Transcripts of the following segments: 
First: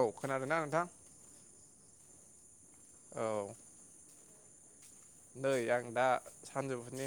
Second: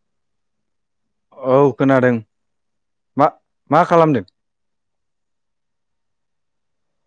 औ खोनादोंना नोंथां। औ खोनादों। औ मा-मा खालामदों? नै आं दा सानजौफुनि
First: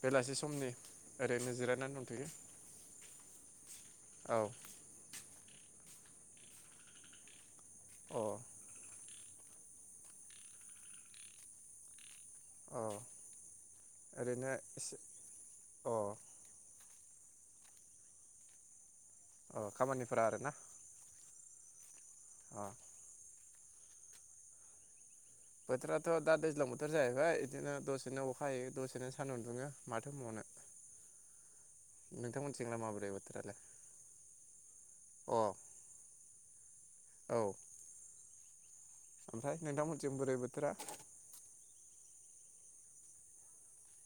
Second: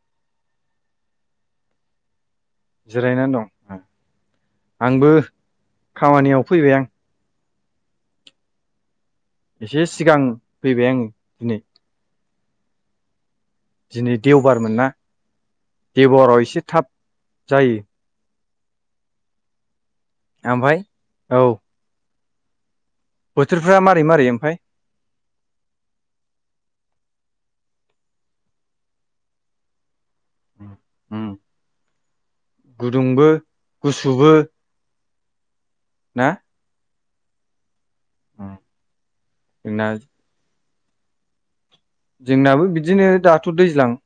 बेलासि समनि ओरैनो जिरायनानै दंथ'यो। जिरायनानै दं। औ आंबो खामानियाव फैबाय आं अ एसे सिगां फैबाय आङो दिनै अ दिनै ओरैनो देवबारमोन ना एसे अ देवाराव एसे थाब जायो अ खामानिफोरा आरो ना ओमफ्राय औ अ बोथोरफ्रा मारै मारै ओमफाय बोथोराथ' दा दैज्लां बोथोर जाहैबाय बिदिनो दसेनो अखा हायो दसेनो सानदुं दुङो माथो बुंबावनो नोंथांमोनिथिंलाय माबोरै गुदुंबो बोथोरालाय? गुसुबो अ ना औ ओमफ्राय जोंना नोंथांमोनसिम बोरै बोर थोरा जोंनाबो बिदिनो दाथ' दैज्लां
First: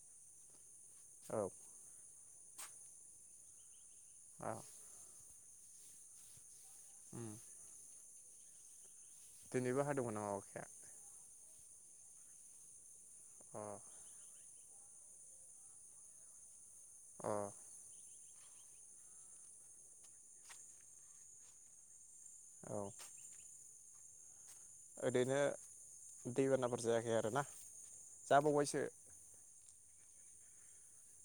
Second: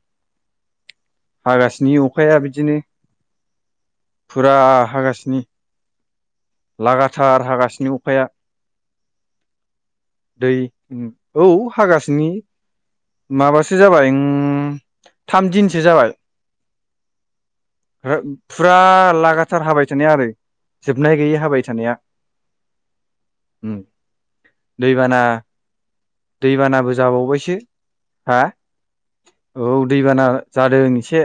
औ हागासिनो अ खाया बिदिनो औ फुरा हागासिनो उम लागाथार हागासिनो अखाया दिनैबो हाादोंमोन नामा दै अखाया? औ हागासिनो अ माबासो जाबाय ओं थाम दिनसो जाबाय अ ओहो फुरा लागाथार हाबाय थानाया आरो जोबनाय गैयै थाबाय थानाया औ उम दैबाना ओरैनो दैबानाफोर दैबानाबो जायाखै आरोना जाबावबायसो हा जाबावबायसो औ दैबाना जादों एसे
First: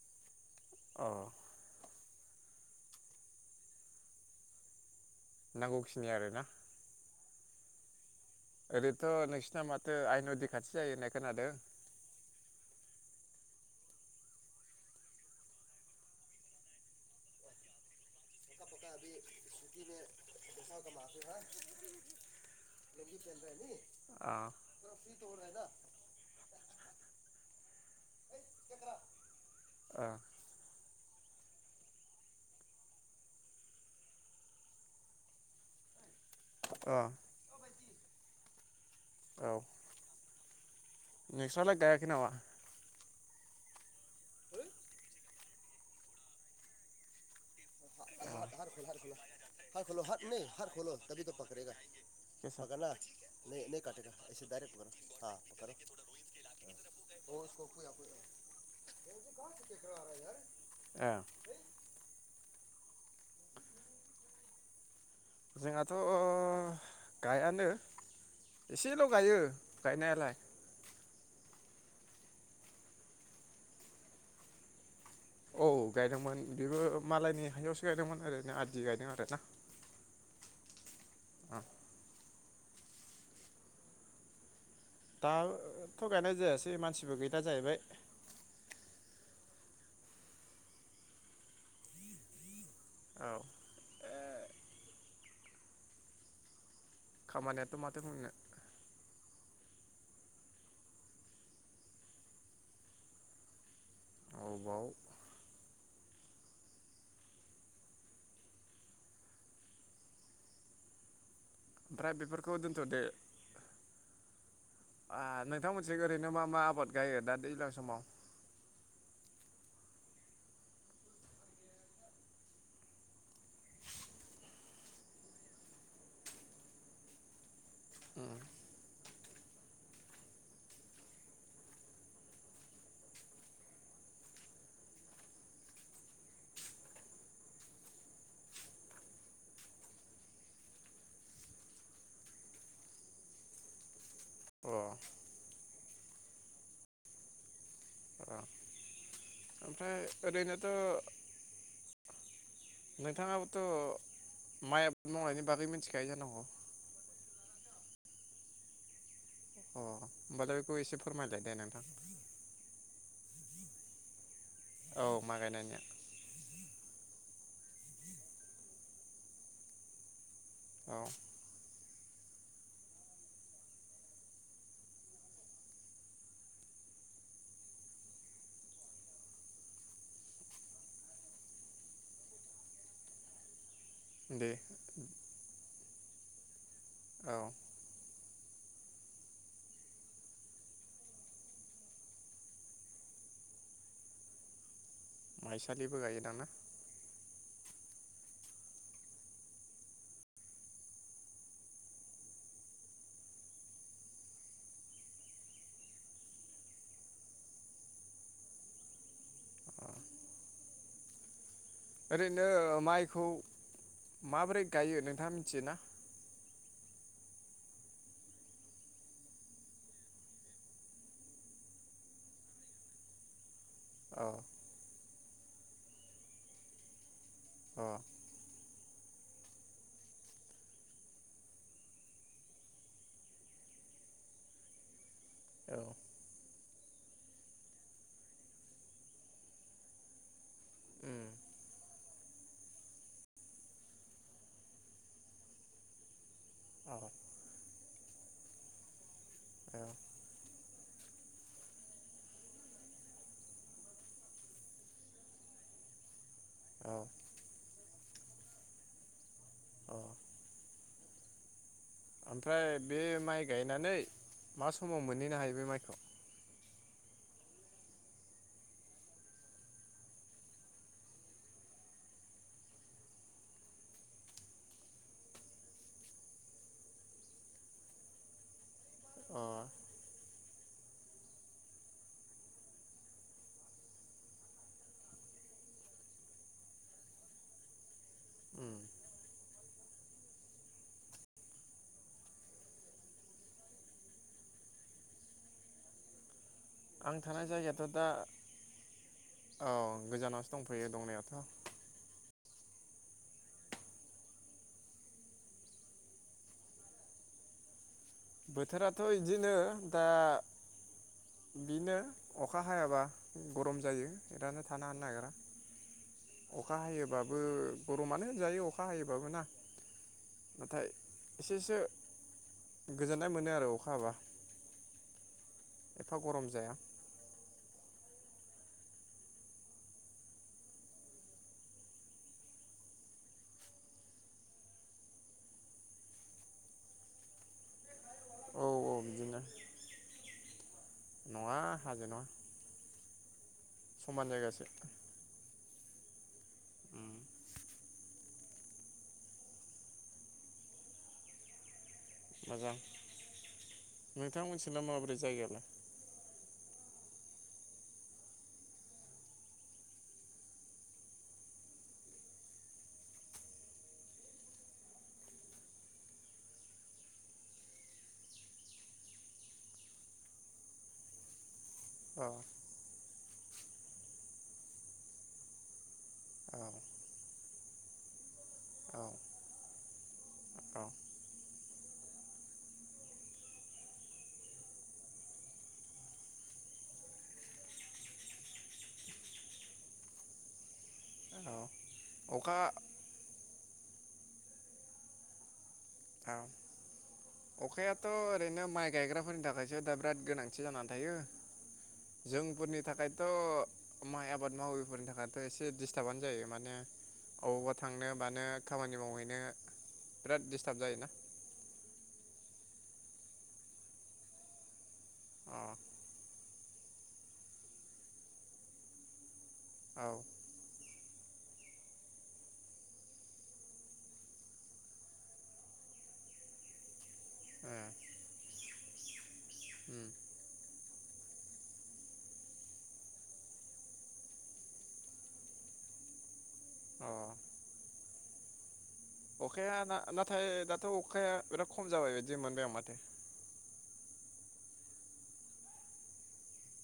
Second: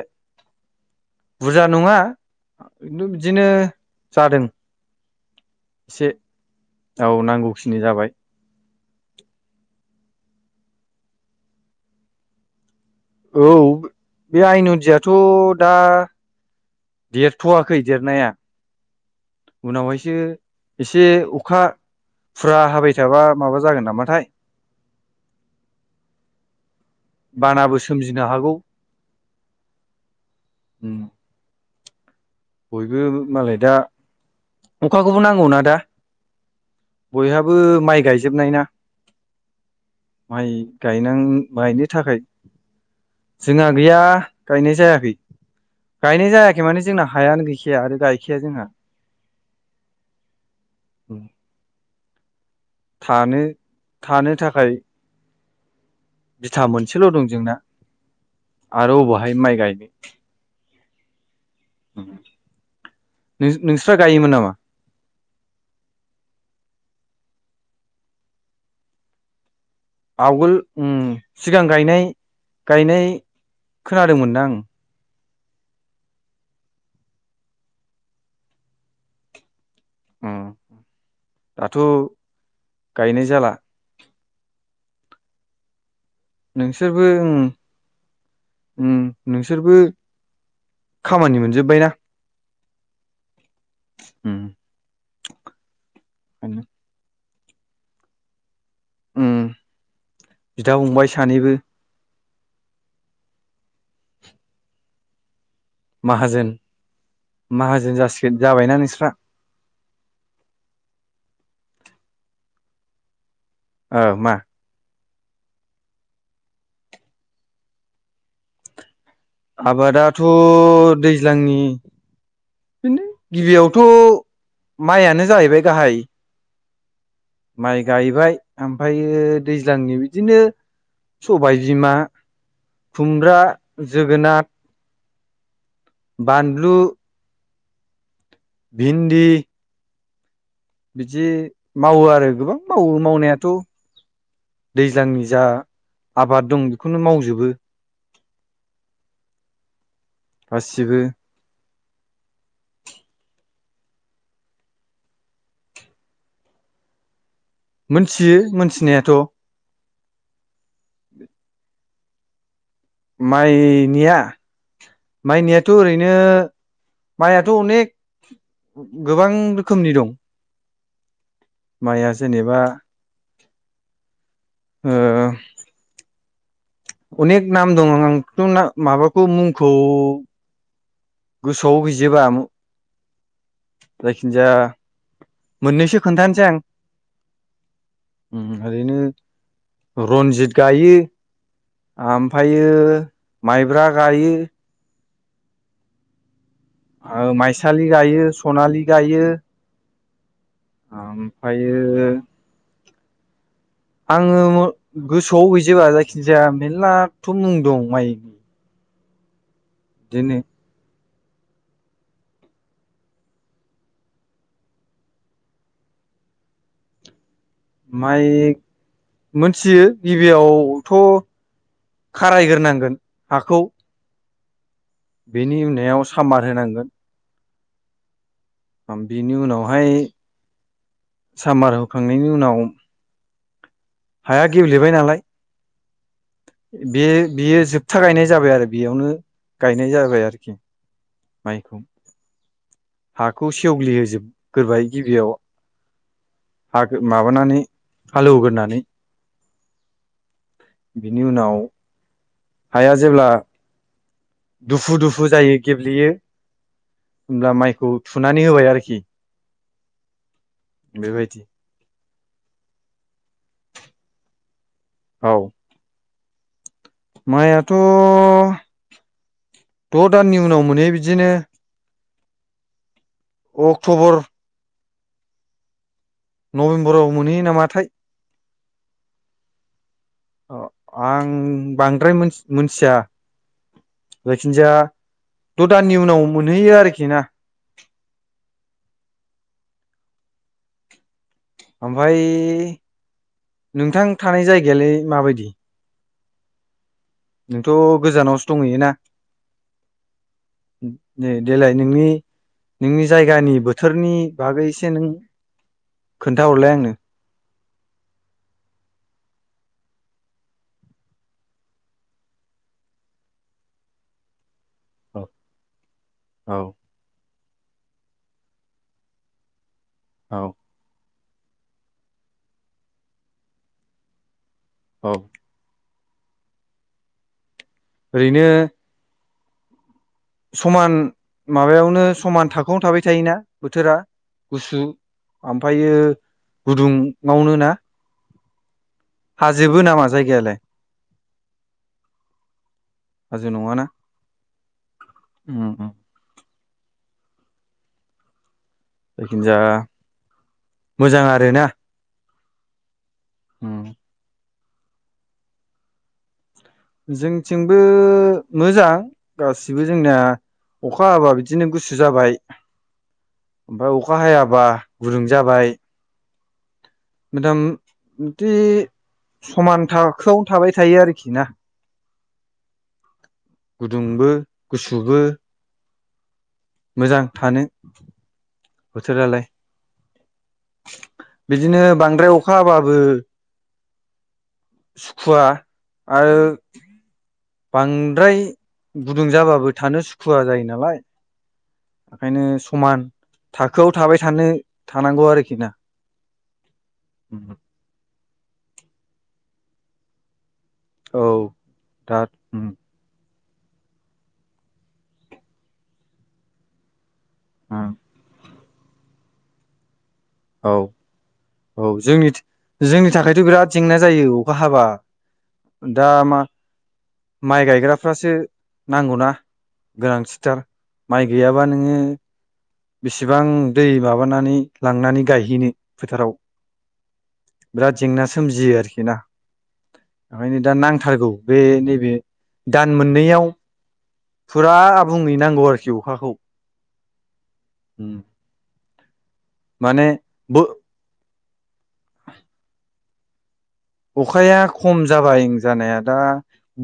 अ बुरजा नङा [unintelligible] बिदिनो जादों एसे नांगौखिनि आरोना औ नांगौखिनि जाबाय ओरैथ' नोंसिना माथो आइ नदि खाथि जायो होननाय खोनादों औ बे आइ नदियाथ' दा देरथ'वाखै देरनाया उनावहायसो एसे अखा फुरा हाबाय थाबा माबा जागोन नामाथाय अ बानाबो सोमजिनो हागौ। अ उम बयबो मालाय दा अखाखौबो नांगौना दा। अ बयहाबो माइ गायजोबनाय ना। औ। माय गायनां नोंस्रालाय गायनो गायाखै थाखाय। नामा जोंहा गैया गायनाय जायाखै गायनाय जायाखै माने जोंना‌। हायानो गैखाया आरो गाय [inaudible] थानो थानो थाखाय [inaudible] बिथा मोनसेल' दं जोंना आरो अबावहाय माइ गायनो। ए। ओम नों नोंस्रा गायोमोन नामा? जोंहाथ' गायानो एसेल' गायो गायनायालाय आवगोल ओम सिगां गायनाय गायनाय खोनादोंमोनदा आं। औ गायदोंमोन बेबो मालायनि हायावसो गायदोंमोन ओरैनो आदि गायदों आरोना। ओम। दाथ'। गायनाय जाला। दा। थ' गायनाय जायासै नोंसोरबो मानसिबो उम गैला जाहैबाय उम नोंसोरबो खामानि मोनजोब्बाय ना। औ। उम उम। खामानियाथ माथो बुंनो। उम बिदा फंबाय सानैबो। अबाव। माहाजोन माहाजोन जासिगोन जाबायना नोंस्रा ओमफ्राय बेफोरखौ दोनथदो। ओ मा। नोंथांमोनथिं ओरैनो मा मा आबाद गायो दा दैज्लां समाव आबादाथ दैज्लांनि बिनो गिबियावथ माइयानो जाहैबाय गाहाय माइ गायबाय ओमफायो दैज्लांनि बिदिनो सबाय बिमा खुमब्रा जोगोनाथ बानलु भिन्दि बिदि मावो आरो गोबां मावो मावनायाथ अ दैज्लांनि जा आबाद दं बेखौनो मावजोबो। अ ओमफ्राय ओरैनोथ गासिबो नोंथाङाबोथ माइ आबाद मावनायनि बागै मिथिखायो जानांगौ मोनथियो मोनथिनायाथ अ होमबालाय बेखौ एसे फोरमायलाय दे नोंथां माइ निया औ माइ माइनियाथ गायनायनिया ओरैनो माइयाथ अनेक गोबां रोखोमनि दं औ माइया जेनेबा [inaudible] ओ अनेख नाम दं आंथ नाम माबाखौ मुंखौ गोसोआव गैजोबा दे जायखिनजाया मोननैसो खोन्थानोसै आं औ उम ओरैनो रनजित गायो ओमफायो माइब्रा गायो माइसालिबो गायो दां ना? ओ माइसालि गायो सनालि गायो ओमफ्रायो आङो गोसोआव गैजोबा जायखिजाया मेरलाथ मुं दं माइनि बिदिनो ओरैनो माइखौ माबोरै गायो नोंथाङा मिनथियो ना? माइ मोनथियो गिबियावथ खारायग्रोनांगोन हाखौ अ बेनि उननायाव साम्बार होनांगोन अ बेनि उनावहाय सामार होखांनायनि उनाव हाया गेब्लेबाय नालाय औ बे बेयो जोबथा गायनाय जाबाय आरो बेयावनो गायनाय जाबाय आरोखि उम माइखौ हाखौ सेवग्लिहोजोबग्रोबाय गिबियाव हा औ माबानानै हालेवग्रोनानै औ बिनि उनाव हाया जेब्ला दुफु दुफु जायो गेब्लेयो औ होमब्ला माइखौ थुनानै होबाय आरोखि अ बेबायदि ओमफ्राय बे माइ गायनानै मा समाव मोनहैनो औ हायो बे माइखौ माइआथ द दाननि उनाव मोनहैयो बिदिनो अक्टबर नभेम्बराव मोनहैयो नामाथाय अ अ आं बांद्राय मोन-मोनथिया जायखिजाया द दाननि उनाव मोनहैयो आरोखि ना उम ओमफ्राय नोंथां थानाय जायगायालाय माबायदि आं थानाय नोंथ' जायगायाथ दा गोजानावसो दंहैयोना औ गोजानावसो दंफैयो दे दंनायाथ देलाय नोंनि नोंनि जायगानि बोथोरनि बागै एसे नों खोन्थाहरलाय आंनो बोथोराथ' बिदिनो दा बिनो अखा हायाबा गरम जायो बिरानो थानो हानो औ नागिरा औ अखा हायोबा बो गरमानो होनजायो अखा हायोबाबो ना औ [inaudible] नाथाय एसेसो गोजोननाय मोनो आरो अखा हाबा औ एफा गरम जाया‌ ओरैनो समान माबायावनो समान थाखोआवनो थाबाय थायोना बोथोरा गुसु ओमफ्रायो गुदुङावनो ना औ औ बिदिनो [inaudible] हाजोबो नामा जायगायालाय? नङा हाजो नङा हाजो नङाना? समान जायगासो उम जायखिजाया मोजां आरो ना? मोजां नोंथां मोनसे नोंना माबोरै जायगायालाय? जोंथिंबो मोजां गासिबो जोंनाया अखा हाबा बिदिनो गुसु जाबाय ओमफ्राय अखा हायाबा गुुदुं जाबाय। [unintelligible] बिदि समान थाखोआवनो थाबाय थायो आरोखि ना? औ गुदुंबो गुसुबो। औ मोजां थानो औ बोथोरालाय औ बिदिनो बांद्राय अखा हाबाबो सुखुवा आरो बांद्राय गुदुं जाबाबो थानो सुखुवा जायो नालाय। औ ओंखायनो अखा समान थाखोआव थाबाय थानो थानांगौ आरोखि ना? औ अखायाथ' ओरैनो माइ गायग्राफोरनि थाखायसो दा बिराद गोनांथि। थि जानानै थायो औ दा जोंफोरनि थाखाय थ' माइ आबाद माविफोरनि थाखायथ' एसे दिस्टाबानो जायो माने अबावबा थांनो मानो खामानि मावहै नो बिराद औ दिस्टार्ब जायोना औ जोंनिथि जोंनि थाखायथ' बिराद जेंना जायो अखा हाबा अ दा मा माइ गायग्राफ्रासो नांगौना। औ गोनांथिथार। माइ गैयाब्ला नोङो बेसेबां दै माबानानै लांनानै गायहैनो फोथाराव ए बिराद जेंना सोमजियो आरोखि ना उम ओंखायनो दा नांथारगौ बे नैबे दान मोननैयाव फुरा आबुङै नांगौ आरोखि अखाखौ। अ उम अखाया नाथाय दाथ' अखाया बिराद खम जाबाय बिदि मोनबाय आं माथो? अखाया खम जाबाय जानाया दा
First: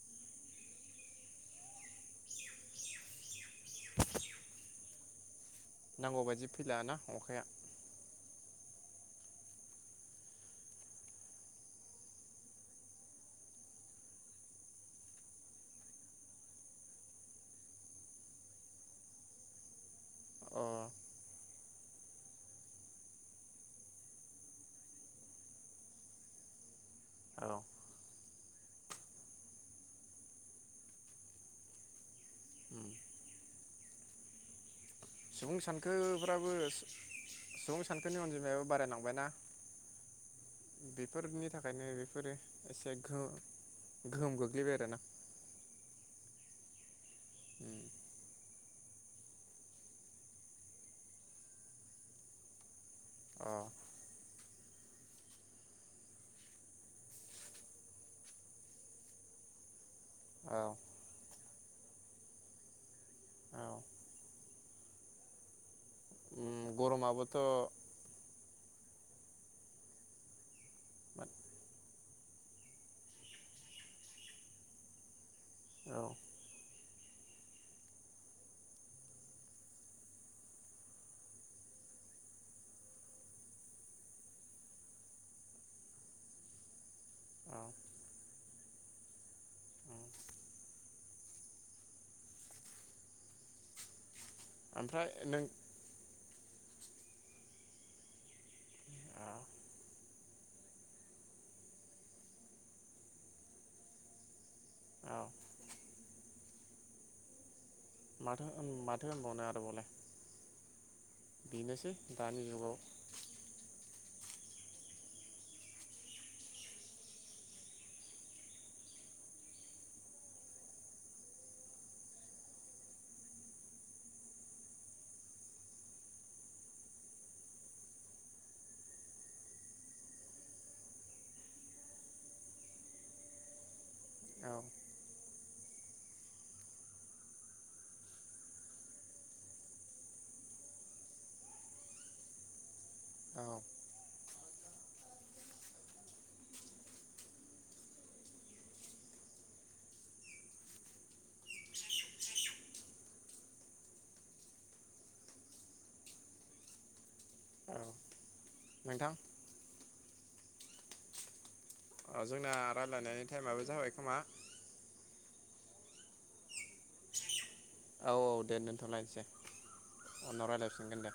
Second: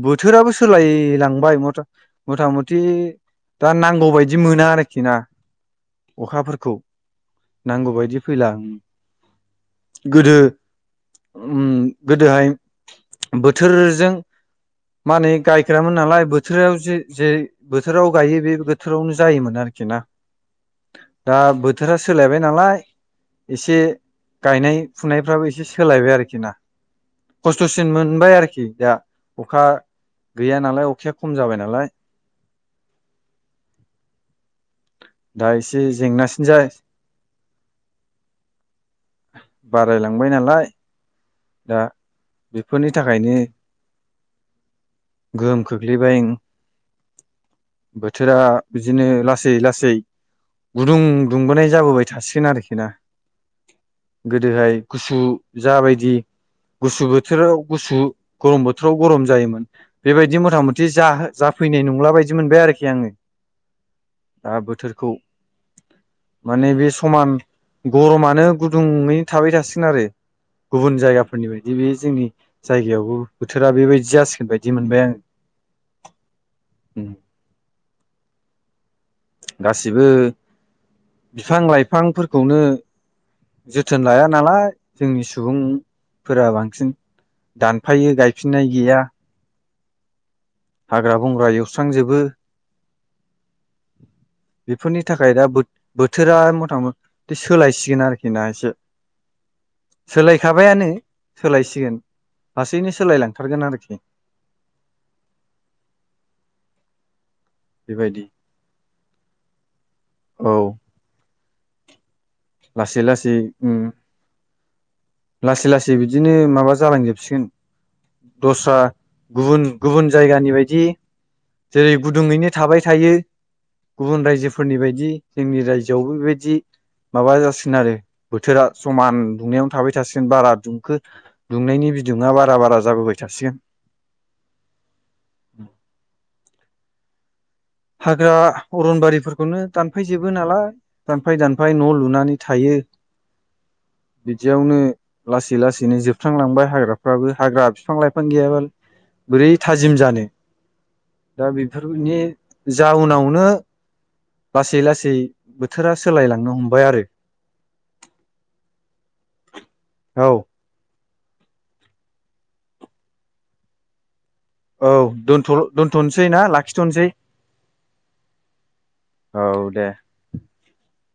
बोथोराबो सोलायलांबाय मथा मथा मथि दा नांगौबायदि मोना आरोखि ना नांगौ बायदि अखाफोरखौ फैला ना अखाया नांगौबायदि फैला उम गोदो उम गोदोहाय बोथोरजों मानि गायखायामोन नालाय बोथोराव जे जेरै बोथोराव गायो बे बोथोरावनो जायोमोन आरोखि ना। अ दा बोथोरा सोलायबाय नालाय एसे गायनाय फुनायफ्राबो एसे सोलायबाय आरोखि ना औ खस्थ'सिन मोनबाय आरोखि दा अखा गैया नालाय अखाया खम जाबाय नालाय उम दा सुबुं एसे जेंनासिन सानखोफ्राबो जा सुबुं सानखोनि अनजिमायाबो बारायलांबायना बारायलांबाय नालाय बेफोरनि दा थाखायनो बेफोरो बेफोरनि एसे गोहो थाखायनो गोहोम गोग्लैबाय आरोना [unintelligible] उम बोथोरा बिदिनो लासै लासै गुदुं दुंबोनाय जाबोबाय थासिगोन आरोखि ना अ गोदोहाय गुसु जाबायदि गुसु बोथोराव गुसु गरम बोथोराव गरम जायोमोन बेबायदि मथा औ मथि जाहै जाफैनाय नंला बायदि मोनबाय आरोखि आङो औ दा बोथोरखौ उम माने बे समान गरमाबोथ' औ गरमानो गुदुङै थाबाय थासिगोन आरो गुबुन जायगा फोरनि बायदि बे जोंनि जायगायावबो बोथोरा बेबायदि जासिगोन बायदि मोनबाय औ आङो। गासिबो बिफां लाइफांफोरखौनो जोथोन लाया नालाय जोंनि सुबुं फोरा बांसिन औ दानफायो गायफिननाय गैया हाग्रा बंग्रा एवस्रां जोबो बेफोरनि ओमफ्राय थाखाय नों दा बोथ बोथ थोरा मथा मथि सोलायसिगोन आरोखि ना एसे औ सोलायखाबायानो सोलायसिगोन लासैनो सोलायलांथारगोन आरोखि औ बेबायदि माथो होन‌ माथो होनबावनो [unintelligible] औ। बेनोसै। दानि जुगाव लासै लासै उम लासै लासै बिदिनो माबा जालांजोबसिगोन दस्रा गुबुन गुबुन जायगानि बायदि जेरै गुदुङैनो थाबाय थायो गुबुन रायजोफोरनि बायदि जोंनि रायजोआवबो बेबायदि माबा जासिगोन आरो बोथोरा समान दुंनायावनो थाबाय थासिगोन बारा दुंखो दुंनायनि बिदुङा बारा बारा जाबोबाय थासिगोन। औ हाग्रा अरनबारिफोरखौनो दानफायजोबो नालाय दानफाय दानफाय न' लुनानै थायो औ बिदियावनो लासै लासैनो जोबस्रांलांबाय हाग्राफ्राबो हाग्रा बिफां लाइफां गैयाबा बोरै थाजिम जानो दा बेफोरनि जाउनावनो लासै लासै बोथोरा सोलायलांनो हमबाय आरो। औ नोंथां। औ। ओ जोंना रायलायनाय टाइमाबो जाबाय खोमा? औ दोनथ' दोनथनसै ना लाखिथनसै? औ औ दे दोनथ'लायसै दे उनाव रायलायफिनगोन दे।